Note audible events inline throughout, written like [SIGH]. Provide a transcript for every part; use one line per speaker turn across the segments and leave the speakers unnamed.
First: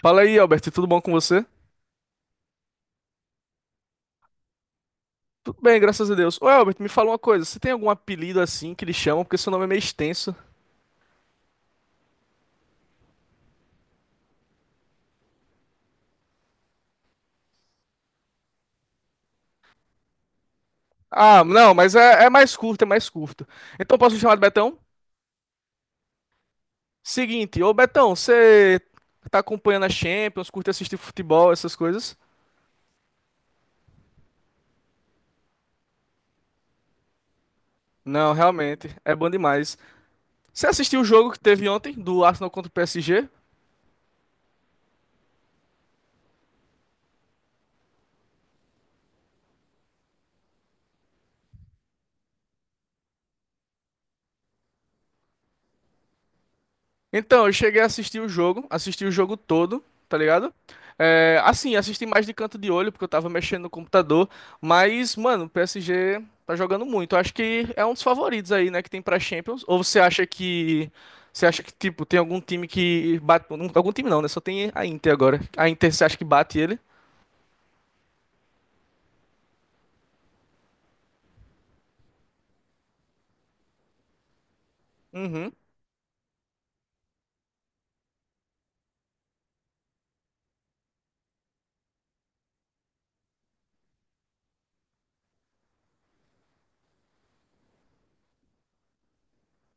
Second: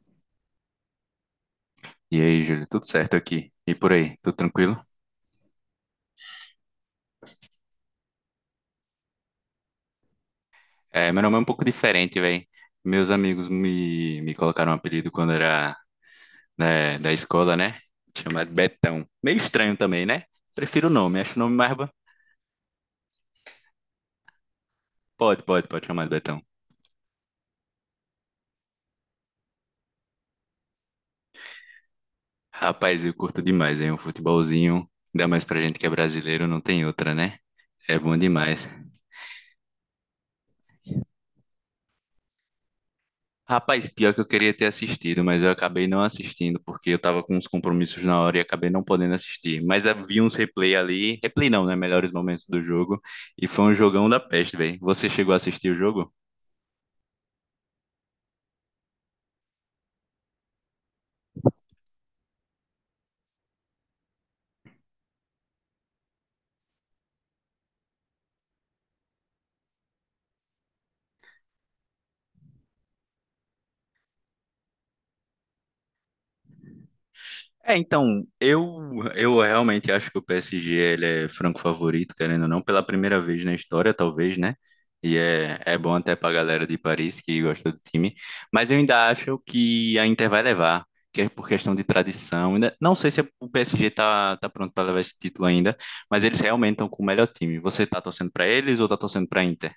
Fala aí, Albert, tudo bom com você?
E aí, Júlio, tudo certo aqui? E por aí, tudo tranquilo?
Tudo bem, graças a Deus. Ô, Albert, me fala uma coisa, você tem algum apelido assim que lhe chamam? Porque seu nome é meio extenso.
É, meu nome é um pouco diferente, velho. Meus amigos me colocaram um apelido quando era, né, da escola, né? Chamado de Betão. Meio estranho também, né? Prefiro o nome, acho o
Ah,
nome
não,
mais.
mas é mais curto, é mais curto. Então posso me chamar de Betão?
Pode, pode, pode chamar de Betão.
Seguinte, ô Betão, você tá acompanhando a Champions, curte assistir futebol, essas coisas?
Rapaz, eu curto demais, hein? Um futebolzinho, ainda mais pra gente que é brasileiro, não tem outra, né? É bom
Não,
demais.
realmente, é bom demais. Você assistiu o jogo que teve ontem do Arsenal contra o PSG?
Rapaz, pior que eu queria ter assistido, mas eu acabei não assistindo porque eu tava com uns compromissos na hora e acabei não podendo assistir. Mas havia uns replay ali, replay não, né? Melhores momentos do jogo. E foi um jogão da peste, velho. Você chegou a assistir o jogo?
Então, eu cheguei a assistir o jogo, assisti o jogo todo, tá ligado? É, assim, assisti mais de canto de olho, porque eu tava mexendo no computador. Mas, mano, o PSG tá jogando muito. Eu acho que é um dos favoritos aí, né, que tem pra Champions. Ou você acha que. Você acha que, tipo, tem algum time que bate. Algum time não, né? Só tem a Inter agora. A Inter, você acha que bate ele?
É, então, eu realmente acho que o PSG ele é franco favorito, querendo ou não, pela primeira vez na história, talvez, né? E
Uhum.
é bom até pra galera de Paris que gosta do time. Mas eu ainda acho que a Inter vai levar, que é por questão de tradição. Ainda, não sei se é, o PSG tá pronto pra levar esse título ainda, mas eles realmente estão com o melhor time. Você tá torcendo pra eles ou tá torcendo pra Inter?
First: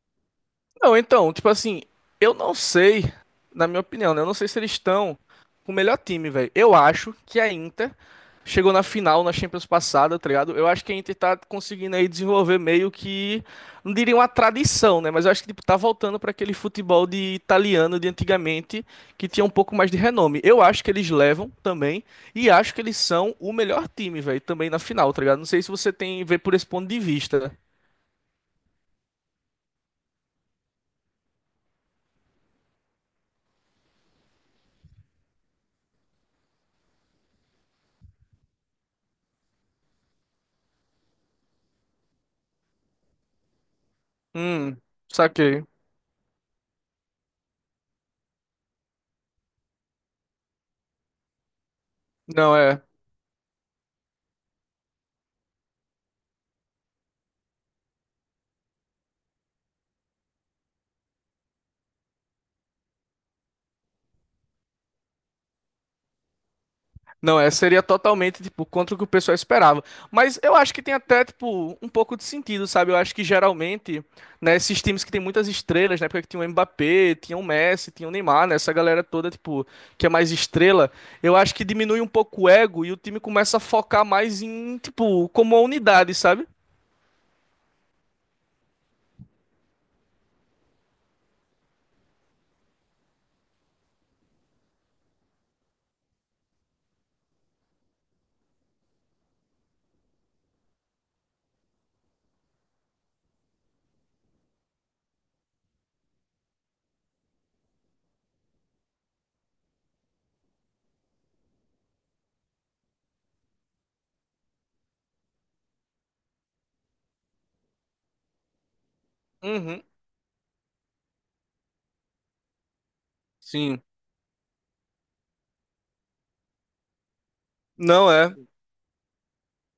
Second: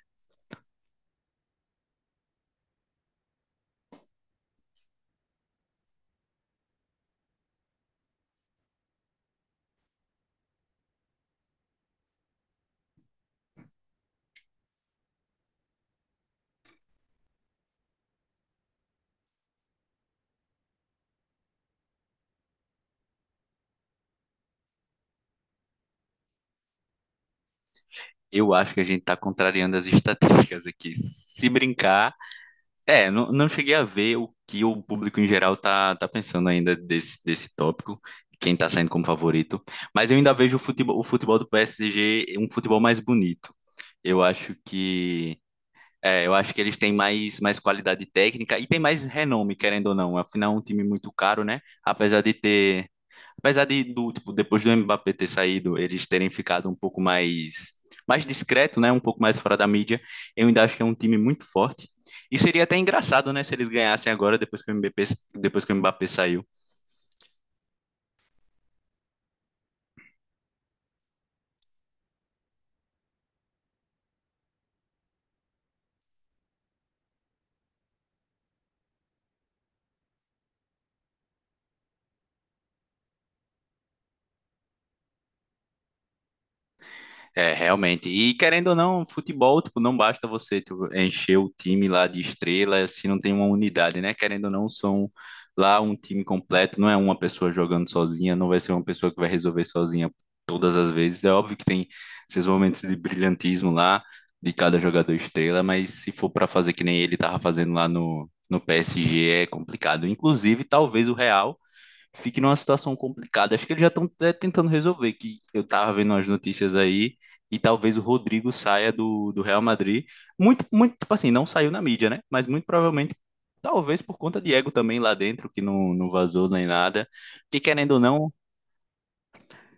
Não, então, tipo assim, eu não sei, na minha opinião, né? Eu não sei se eles estão com o melhor time, velho. Eu acho que a Inter chegou na final na Champions passada, tá ligado? Eu acho que a Inter tá conseguindo aí desenvolver meio que, não diria uma tradição, né? Mas eu acho que tipo, tá voltando pra aquele futebol de italiano de antigamente, que tinha um pouco mais de renome. Eu acho que eles levam também e acho que eles são o melhor time, velho, também na final, tá ligado? Não sei se você tem vê por esse ponto de vista.
Eu acho que a gente tá contrariando as estatísticas aqui. Se brincar. É, não, não cheguei a ver o que o público em geral tá pensando ainda desse tópico, quem tá saindo como favorito, mas eu ainda vejo o futebol do PSG um futebol mais bonito. Eu acho
Hum,
que
saquei.
é, eu acho que eles têm mais qualidade técnica e tem mais renome, querendo ou não. Afinal, é um time muito caro, né?
Não, é.
Apesar do, tipo, depois do Mbappé ter saído, eles terem ficado um pouco mais discreto, né? Um pouco mais fora da mídia, eu ainda acho que é um time muito forte. E seria até engraçado, né? Se eles ganhassem agora, depois que o Mbappé, depois que o Mbappé saiu.
Não, é, seria totalmente, tipo, contra o que o pessoal esperava. Mas eu acho que tem até, tipo, um pouco de sentido, sabe? Eu acho que geralmente, né, esses times que tem muitas estrelas, na época que tinha o Mbappé, tinha o Messi, tinha o Neymar, né, essa galera toda, tipo, que é mais estrela, eu acho que diminui um pouco o ego e o time começa a focar mais em, tipo, como a unidade, sabe?
É, realmente. E querendo ou não, futebol, tipo, não basta você, tipo, encher o time lá de estrela se não tem uma unidade, né? Querendo ou não, são lá um time completo, não é uma pessoa jogando sozinha, não vai ser uma pessoa que vai resolver sozinha todas as vezes. É óbvio que tem esses momentos de brilhantismo lá de cada jogador estrela, mas se for para fazer que nem ele tava fazendo lá no PSG, é complicado. Inclusive, talvez o Real fique numa situação complicada. Acho que eles já estão tentando resolver, que eu tava vendo as notícias aí, e talvez o Rodrigo saia do Real
Uhum,
Madrid. Muito, muito, tipo assim, não saiu na mídia, né? Mas muito provavelmente,
sim.
talvez por conta de ego também lá dentro, que não, não vazou nem nada. Porque querendo ou
Não
não,
é.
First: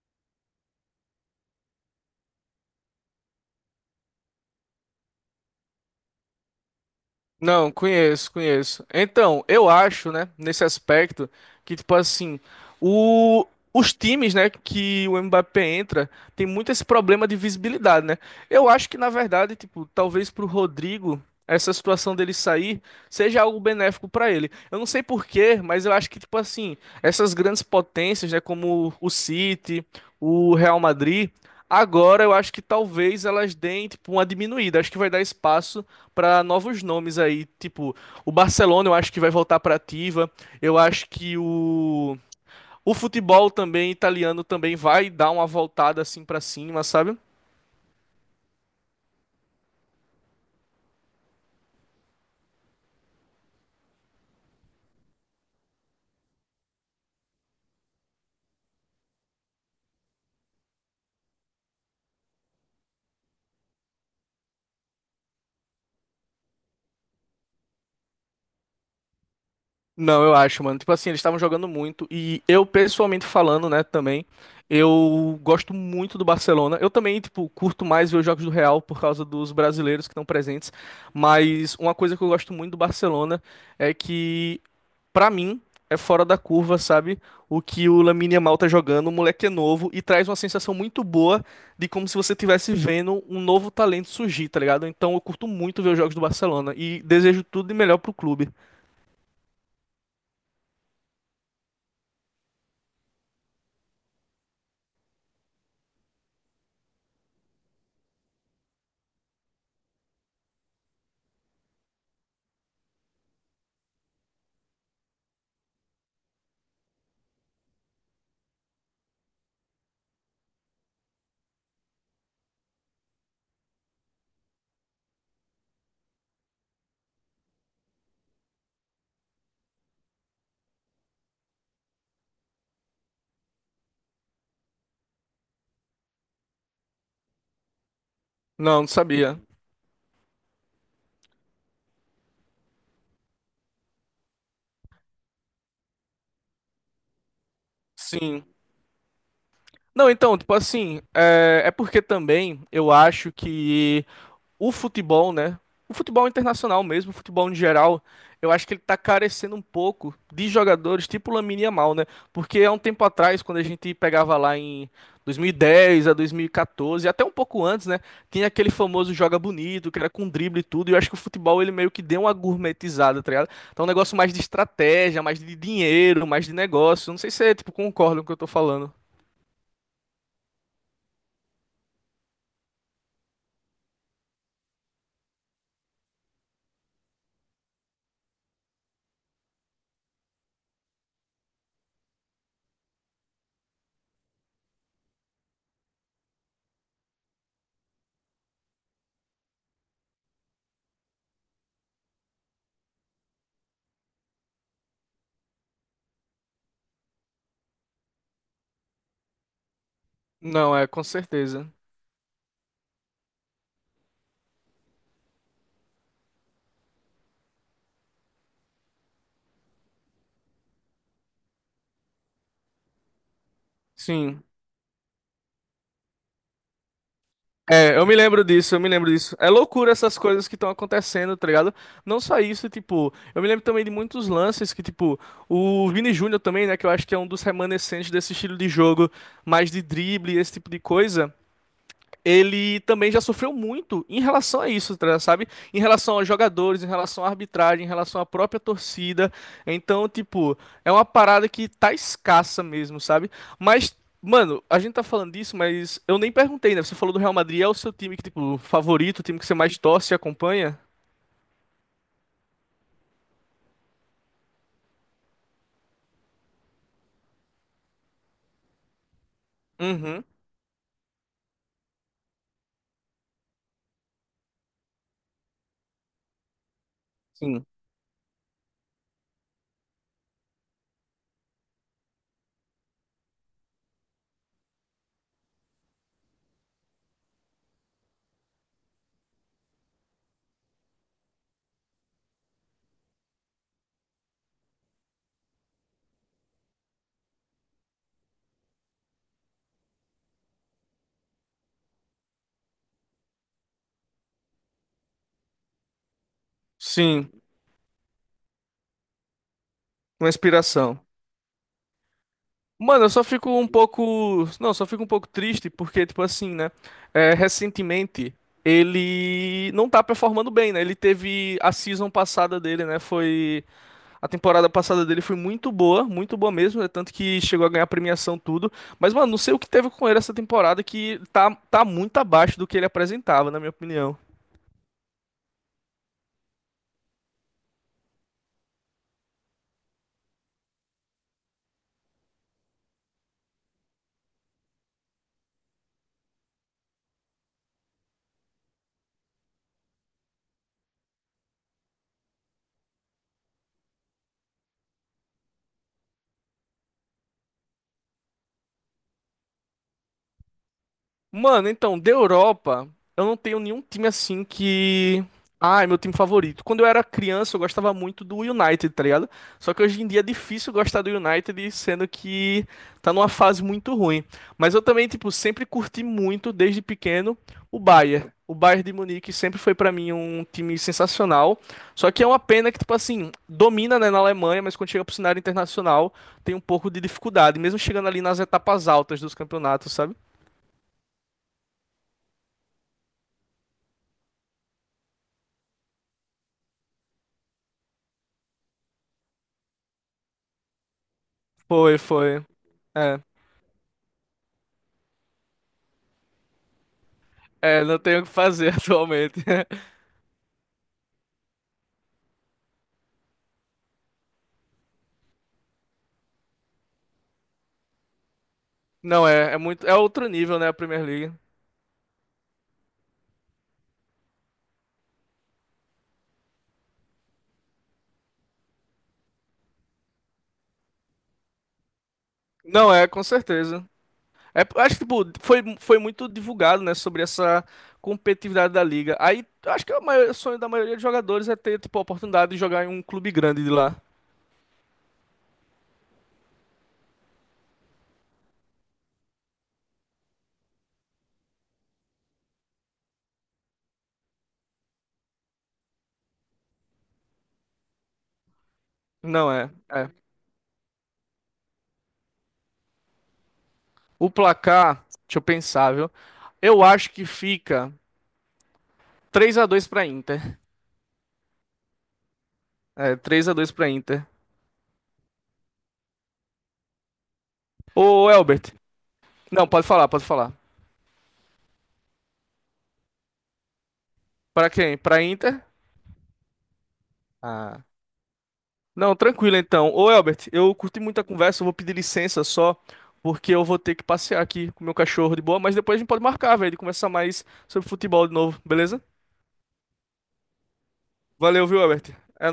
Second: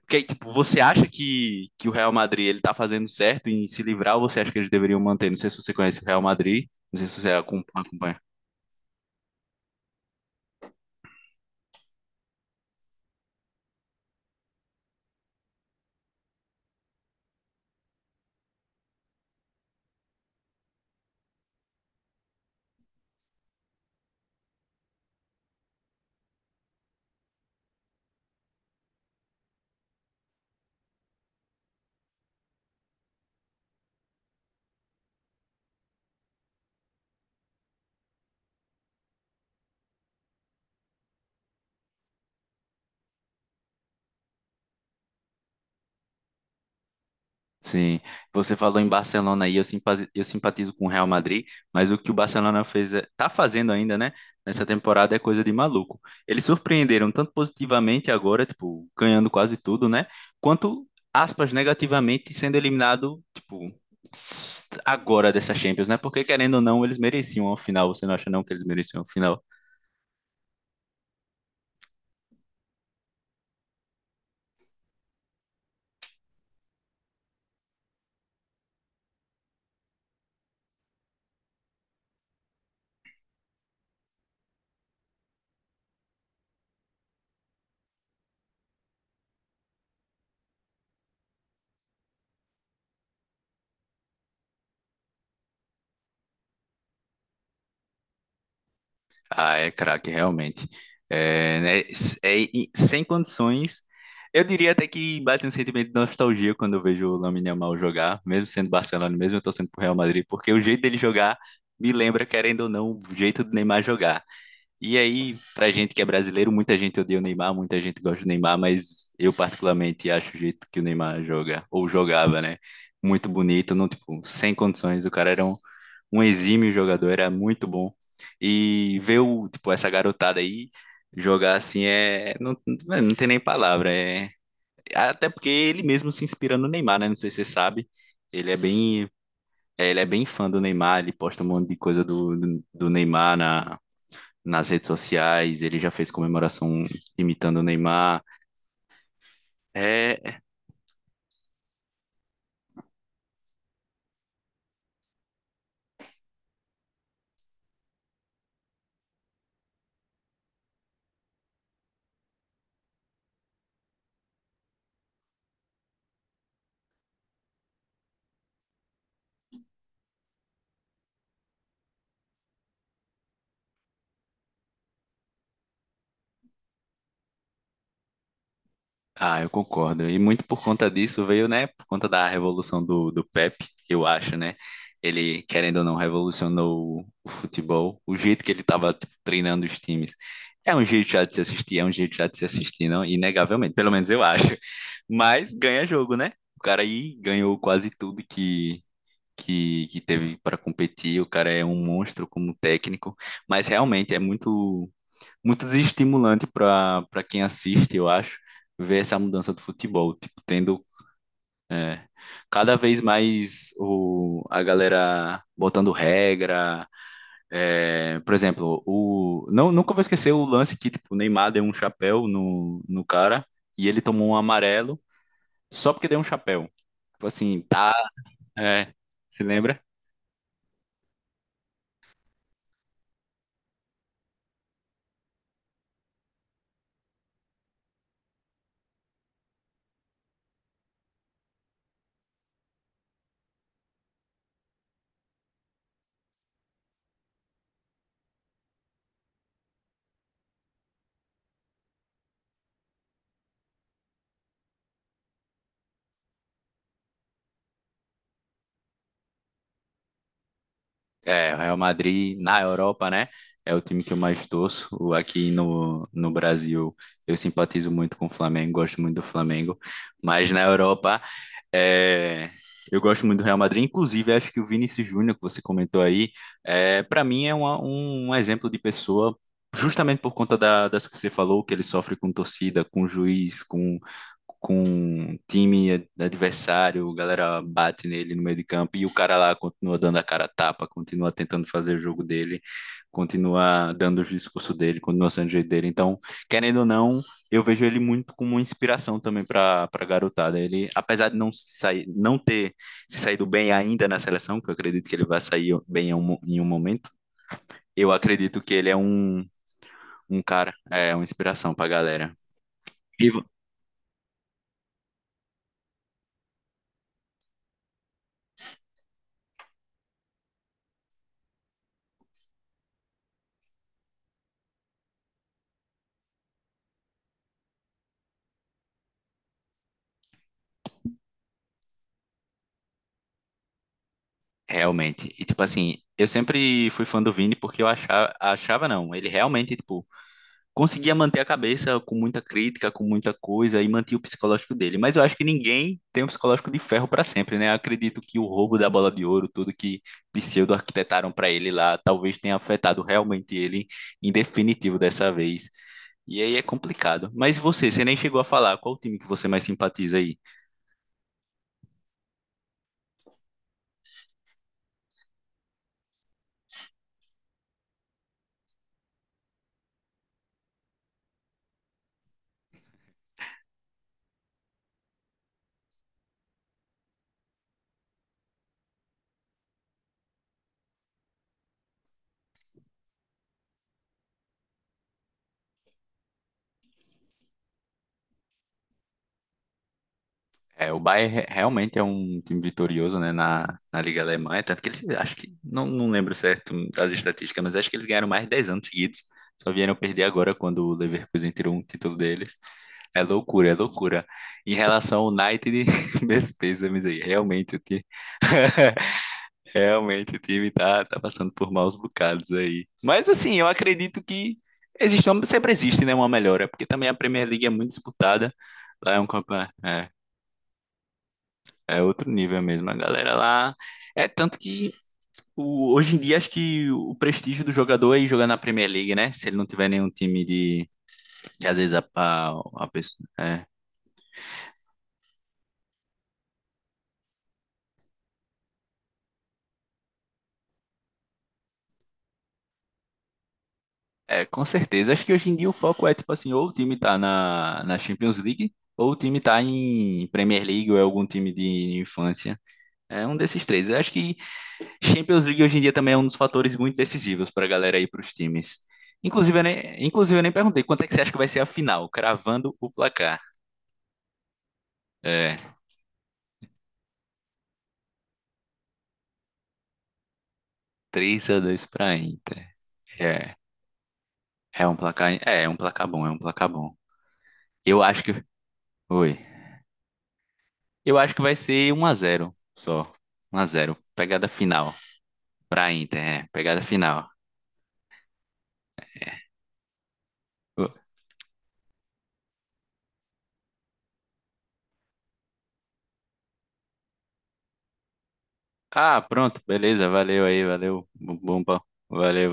que, tipo, você acha que o Real Madrid ele tá fazendo certo em se livrar, ou você acha que eles deveriam manter? Não sei se você conhece o Real Madrid, não sei se você
Não,
acompanha.
conheço, conheço. Então, eu acho, né, nesse aspecto, que, tipo assim, o, os times, né, que o Mbappé entra, tem muito esse problema de visibilidade, né? Eu acho que, na verdade, tipo, talvez pro Rodrigo, essa situação dele sair seja algo benéfico pra ele. Eu não sei por quê, mas eu acho que, tipo assim, essas grandes potências, né, como o City, o Real Madrid, agora eu acho que talvez elas deem, tipo, uma diminuída. Acho que vai dar espaço para novos nomes aí, tipo, o Barcelona eu acho que vai voltar para ativa. Eu acho que o futebol também italiano também vai dar uma voltada assim para cima, sabe?
Sim, você falou em Barcelona aí, eu simpatizo com o Real Madrid, mas o que o Barcelona fez, tá fazendo ainda, né, nessa temporada é coisa de maluco. Eles surpreenderam tanto positivamente agora, tipo, ganhando quase tudo, né, quanto, aspas, negativamente sendo eliminado, tipo, agora dessa Champions, né, porque querendo ou não, eles mereciam a final, você não acha não que eles mereciam a final?
Não, eu acho, mano. Tipo assim, eles estavam jogando muito e eu pessoalmente falando, né, também, eu gosto muito do Barcelona. Eu também, tipo, curto mais ver os jogos do Real por causa dos brasileiros que estão presentes, mas uma coisa que eu gosto muito do Barcelona é que pra mim, é fora da curva, sabe? O que o Lamine Yamal tá jogando, o moleque é novo e traz uma sensação muito boa de como se você estivesse vendo um novo talento surgir, tá ligado? Então eu curto muito ver os jogos do Barcelona e desejo tudo de melhor pro clube.
Ah, é craque, realmente. É, né, é, e sem condições. Eu diria até que bate um sentimento de nostalgia quando eu vejo o Lamine Yamal jogar, mesmo sendo Barcelona, mesmo eu torcendo pro Real Madrid, porque o jeito dele jogar me lembra, querendo ou não, o jeito do Neymar jogar. E aí, pra gente que é brasileiro, muita gente odeia o Neymar, muita gente gosta do Neymar, mas eu particularmente acho o jeito que o Neymar joga, ou jogava, né? Muito bonito, não, tipo, sem condições. O cara era um exímio jogador, era muito bom. E ver o, tipo, essa garotada aí jogar assim é. Não, é, não tem nem palavra. É... Até porque ele mesmo se inspira no Neymar, né? Não sei se você sabe. Ele é
Não, não
bem.
sabia.
É, ele é bem fã do Neymar, ele posta um monte de coisa do Neymar na, nas redes sociais, ele já fez comemoração imitando o Neymar.
Sim. Não, então,
É,
tipo assim, é porque também eu acho que o futebol, né? O futebol internacional mesmo, o futebol em geral, eu acho que ele tá carecendo um pouco de jogadores tipo Lamine Yamal, né? Porque há um tempo atrás, quando a gente pegava lá em 2010 a 2014, até um pouco antes, né? Tinha aquele famoso joga bonito, que era com drible e tudo, e eu acho que o futebol ele meio que deu uma gourmetizada, tá ligado? Então um negócio mais de estratégia, mais de dinheiro, mais de negócio. Não sei se você, tipo, concorda com o que eu tô falando.
ah, eu concordo. E muito por conta disso veio, né? Por conta da revolução do Pepe, eu acho, né? Ele, querendo ou não, revolucionou o futebol. O jeito que ele estava treinando os times. É um jeito já de se assistir, é um jeito já de se assistir, não? Inegavelmente, pelo menos eu acho. Mas ganha jogo, né? O cara aí ganhou quase tudo que teve para competir. O cara é um monstro como técnico. Mas realmente é muito muito desestimulante para quem assiste, eu acho, ver essa mudança do futebol, tipo,
Não,
tendo
é, com certeza.
cada vez mais a galera botando regra, é, por exemplo, o não nunca vou esquecer o lance que tipo, o Neymar deu um chapéu no cara e ele tomou um
Sim.
amarelo só porque deu um chapéu. Tipo assim, tá,
É, eu me lembro disso, eu me
é,
lembro disso.
se
É
lembra?
loucura essas coisas que estão acontecendo, tá ligado? Não só isso, tipo, eu me lembro também de muitos lances que, tipo, o Vini Júnior também, né, que eu acho que é um dos remanescentes desse estilo de jogo, mais de drible, esse tipo de coisa ele também já sofreu muito em relação a isso, tá, sabe? Em relação aos jogadores, em relação à arbitragem, em relação à própria torcida. Então, tipo, é uma parada que tá escassa mesmo, sabe? Mas, mano, a gente tá falando disso, mas eu nem perguntei, né? Você falou do Real Madrid, é o seu time que, tipo, favorito, o time que você mais torce e acompanha?
É, o Real Madrid na Europa, né? É o time que eu mais torço. Aqui no Brasil, eu simpatizo muito com o Flamengo, gosto muito do Flamengo.
Uhum.
Mas na Europa, é, eu gosto muito do Real Madrid. Inclusive, acho que o Vinícius Júnior, que você comentou aí, é, para mim é
Sim.
um exemplo de pessoa, justamente por conta das que você falou, que ele sofre com torcida, com juiz, com time adversário, a galera bate nele no meio de campo e o cara lá continua dando a cara a tapa, continua tentando fazer o jogo dele, continua dando o discurso dele, continua sendo o jeito dele. Então, querendo ou não, eu vejo ele muito como uma inspiração também para garotada. Ele, apesar de não se sair, não ter se saído bem ainda na seleção, que eu acredito que ele vai sair bem em um momento,
Sim,
eu acredito que ele é um,
uma
um cara,
inspiração.
é uma inspiração para a galera.
Mano, eu só
E, vo-
fico um pouco. Não, só fico um pouco triste porque, tipo assim, né? É, recentemente ele não tá performando bem, né? Ele teve a season passada dele, né? Foi. A temporada passada dele foi muito boa mesmo, né? Tanto que chegou a ganhar premiação, tudo. Mas, mano, não sei o que teve com ele essa temporada que tá muito abaixo do que ele apresentava, na minha opinião.
Realmente. E tipo assim, eu sempre fui fã do Vini porque eu achava, achava não, ele realmente tipo conseguia manter a cabeça com muita crítica, com muita coisa e mantinha o psicológico dele. Mas eu acho que ninguém tem um psicológico de ferro para sempre, né? Acredito que o roubo da bola de ouro, tudo que pseudo arquitetaram para ele lá, talvez tenha afetado realmente ele em definitivo dessa vez. E aí é complicado. Mas você nem chegou a falar, qual o time que você mais simpatiza aí?
Mano, então, da Europa, eu não tenho nenhum time assim que. Ah, é meu time favorito. Quando eu era criança, eu gostava muito do United, tá ligado? Só que hoje em dia é difícil gostar do United, sendo que tá numa fase muito ruim. Mas eu também, tipo, sempre curti muito, desde pequeno, o Bayern. O Bayern de Munique sempre foi pra mim um time sensacional. Só que é uma pena que, tipo assim, domina, né, na Alemanha, mas quando chega pro cenário internacional, tem um pouco de dificuldade, mesmo chegando ali nas etapas altas dos campeonatos, sabe?
É, o Bayern realmente é um time vitorioso, né, na Liga Alemã. É tanto que eles, acho que, não, não lembro certo das estatísticas, mas acho que eles ganharam mais de 10 anos seguidos, só vieram perder agora quando o Leverkusen tirou um
Foi,
título
foi.
deles.
É.
É loucura, é loucura. Em relação ao United, [LAUGHS] meus pêsames aí, realmente o
É, não
time,
tenho o que fazer [LAUGHS] atualmente.
[LAUGHS] realmente o time tá passando por maus bocados aí. Mas assim, eu acredito que sempre existe, né, uma melhora, porque também a Premier League é muito disputada, lá é um
Não é, é
campeonato
muito, é outro nível, né, a Premier League.
é outro nível mesmo, a galera lá. É tanto que hoje em dia acho que o prestígio do jogador é ir jogar na Premier League, né? Se ele não tiver nenhum time de. Que às vezes a
Não é, com
pessoa. É.
certeza. É, acho que tipo, foi muito divulgado, né, sobre essa competitividade da liga. Aí, acho que o maior- o sonho da maioria dos jogadores é ter, tipo, a oportunidade de jogar em um clube grande de lá.
É, com certeza. Acho que hoje em dia o foco é tipo assim, ou o time tá na Champions League, ou o time tá em Premier League, ou é algum time de infância. É um desses três. Eu acho que Champions League hoje em dia também é um dos fatores muito decisivos pra galera ir pros times.
Não
Inclusive,
é, é.
eu nem perguntei quanto é que você acha que vai ser a final, cravando o placar.
O placar, deixa eu
É,
pensar, viu? Eu acho que fica três a dois pra Inter.
3-2 pra Inter.
É,
É,
3x2 pra Inter.
é um placar, é um placar bom, é um placar bom. Eu acho
Ô,
que,
Elbert.
oi.
Não, pode falar, pode falar.
Eu acho que vai ser 1-0 só. 1-0. Pegada
Pra
final
quem? Pra Inter?
pra Inter, é, pegada final.
Ah. Não, tranquilo então. Ô, Elbert, eu curti muito a conversa, eu vou pedir licença só, porque eu vou ter que passear aqui com o meu cachorro de boa, mas depois a gente pode marcar, velho, de conversar mais sobre futebol de novo, beleza?
Ah, pronto, beleza, valeu aí, valeu. Bom, bom,
Valeu,
bom.
viu, Elbert? É
Valeu,
nóis.